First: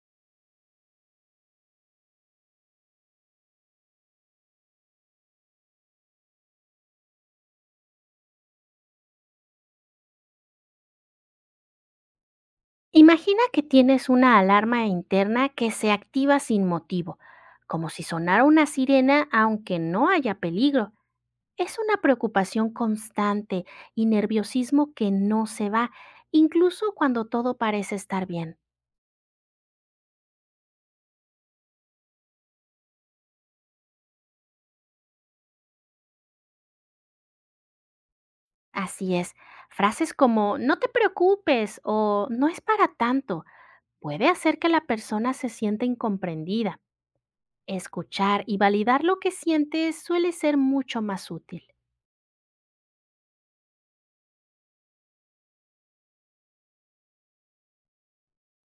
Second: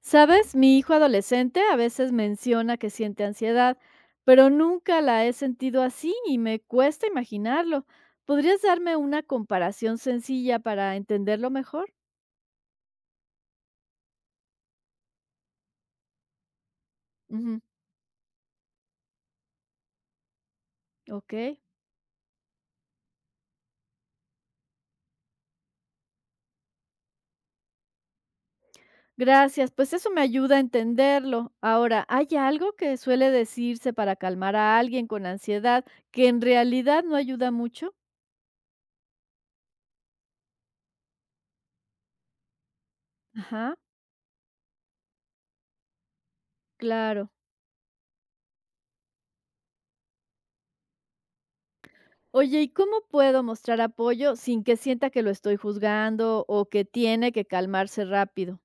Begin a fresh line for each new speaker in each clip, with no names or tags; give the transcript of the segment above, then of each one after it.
¿Sabes? Mi hijo adolescente a veces menciona que siente ansiedad, pero nunca la he sentido así y me cuesta imaginarlo. ¿Podrías darme una comparación sencilla para entenderlo mejor?
Imagina que tienes una alarma interna que se activa sin motivo,
Ujú.
como si sonara una sirena aunque no haya peligro.
Ok.
Es una preocupación constante y nerviosismo que no se va, incluso cuando todo parece estar bien.
Gracias, pues eso me ayuda a entenderlo. Ahora, ¿hay algo que suele decirse para calmar a alguien con ansiedad que en realidad no ayuda mucho?
Así es, frases como no te preocupes o no es para tanto
Ajá,
puede hacer que la persona se sienta incomprendida.
claro.
Escuchar y validar lo que sientes suele ser mucho más útil.
Oye, ¿y cómo puedo mostrar apoyo sin que sienta que lo estoy juzgando o que tiene que calmarse rápido?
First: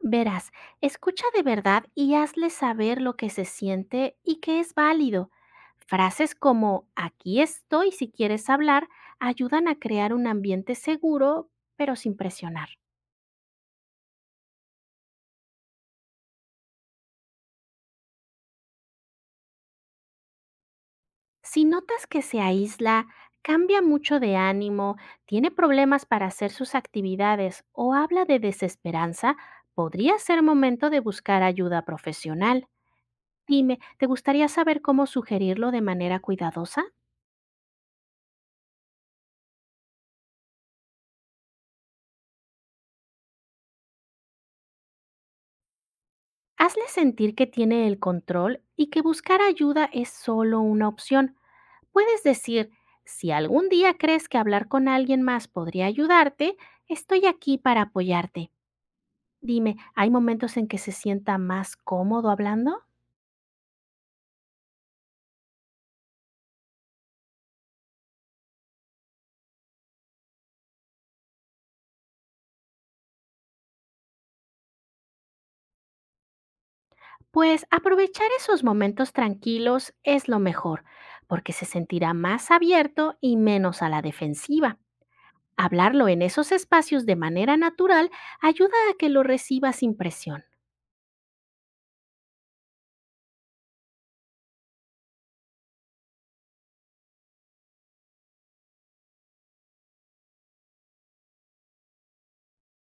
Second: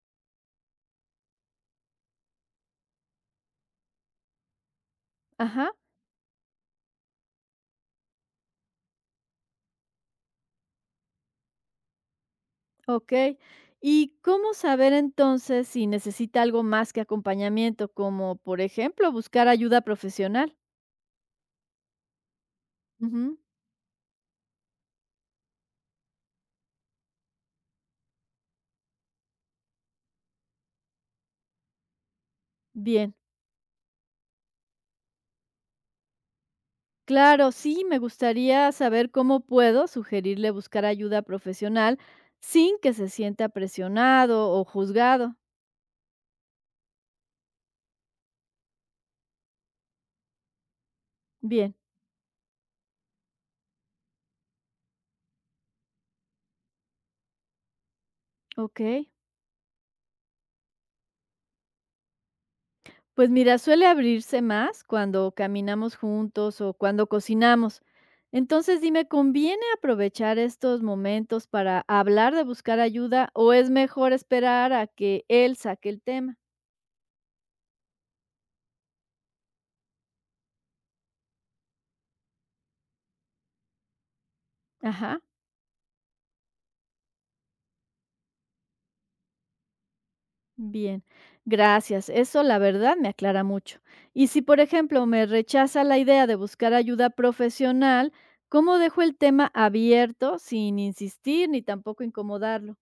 Verás, escucha de verdad y hazle saber lo que se siente y que es válido.
Ajá,
Frases como aquí estoy si quieres hablar ayudan a crear un ambiente seguro, pero sin presionar.
ok. ¿Y cómo saber entonces si necesita algo más que acompañamiento, como por ejemplo buscar ayuda profesional?
Si notas que se aísla,
Ujú.
cambia mucho de ánimo, tiene problemas para hacer sus actividades o habla de desesperanza, podría ser momento de buscar ayuda profesional.
Bien,
Dime, ¿te gustaría saber cómo sugerirlo de manera cuidadosa?
claro, sí, me gustaría saber cómo puedo sugerirle buscar ayuda profesional sin que se sienta presionado o juzgado.
Hazle sentir que tiene el control y que buscar ayuda es solo una opción.
Bien,
Puedes decir, si algún día crees que hablar con alguien más podría ayudarte, estoy aquí para apoyarte.
ok.
Dime, ¿hay momentos en que se sienta más cómodo hablando?
Pues mira, suele abrirse más cuando caminamos juntos o cuando cocinamos. Entonces dime, ¿conviene aprovechar estos momentos para hablar de buscar ayuda o es mejor esperar a que él saque el tema?
Pues aprovechar esos momentos tranquilos es lo mejor, porque se sentirá más abierto y menos a la defensiva.
Ajá,
Hablarlo en esos espacios de manera natural ayuda a que lo reciba sin presión.
bien, gracias. Eso la verdad me aclara mucho. Y si, por ejemplo, me rechaza la idea de buscar ayuda profesional, ¿cómo dejo el tema abierto sin insistir ni tampoco incomodarlo?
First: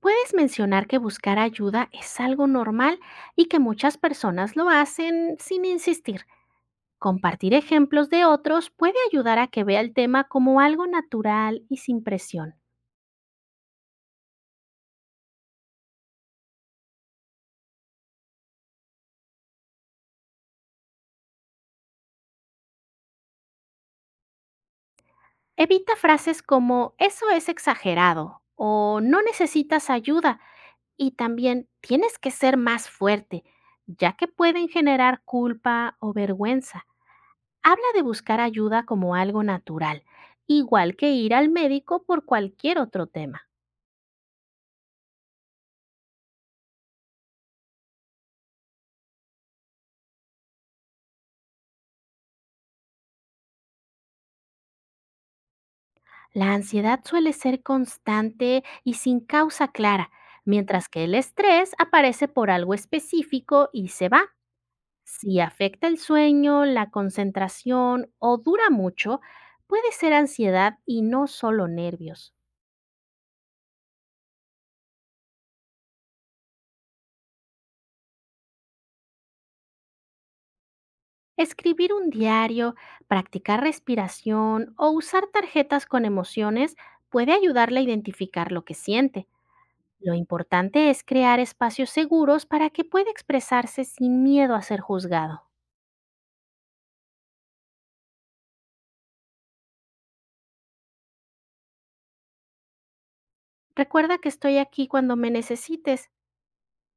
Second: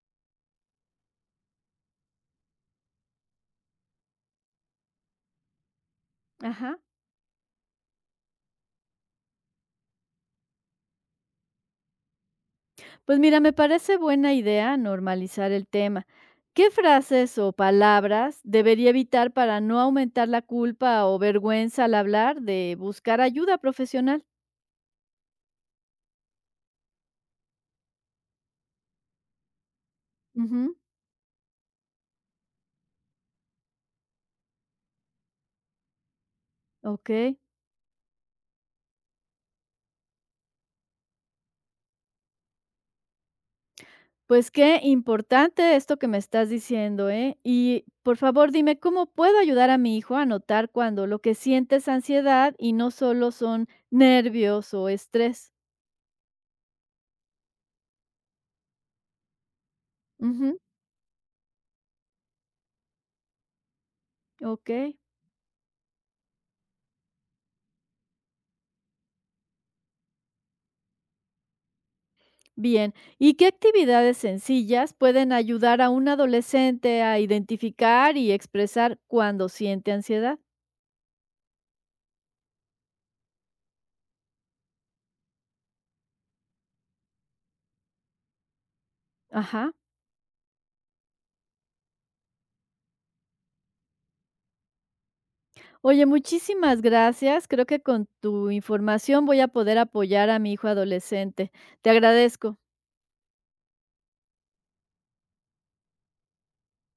Puedes mencionar que buscar ayuda es algo normal y que muchas personas lo hacen sin insistir.
Ajá.
Compartir ejemplos de otros puede ayudar a que vea el tema como algo natural y sin presión.
Pues mira, me parece buena idea normalizar el tema. ¿Qué frases o palabras debería evitar para no aumentar la culpa o vergüenza al hablar de buscar ayuda profesional?
Evita frases como eso es exagerado o no necesitas ayuda
Ujú.
y también tienes que ser más fuerte, ya que pueden generar culpa o vergüenza.
Ok,
Habla de buscar ayuda como algo natural, igual que ir al médico por cualquier otro tema.
pues qué importante esto que me estás diciendo, ¿eh? Y por favor dime, ¿cómo puedo ayudar a mi hijo a notar cuando lo que siente es ansiedad y no solo son nervios o estrés?
La ansiedad suele ser constante y sin causa clara,
Ujú.
mientras que el estrés aparece por algo específico y se va.
Ok.
Si afecta el sueño, la concentración o dura mucho, puede ser ansiedad y no solo nervios.
Bien, ¿y qué actividades sencillas pueden ayudar a un adolescente a identificar y expresar cuando siente ansiedad?
Escribir un diario, practicar respiración o usar tarjetas con emociones puede ayudarle a identificar lo que siente.
Ajá.
Lo importante es crear espacios seguros para que pueda expresarse sin miedo a ser juzgado.
Oye, muchísimas gracias. Creo que con tu información voy a poder apoyar a mi hijo adolescente. Te agradezco.
Recuerda que estoy aquí cuando me necesites.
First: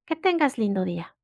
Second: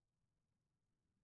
Que tengas lindo día.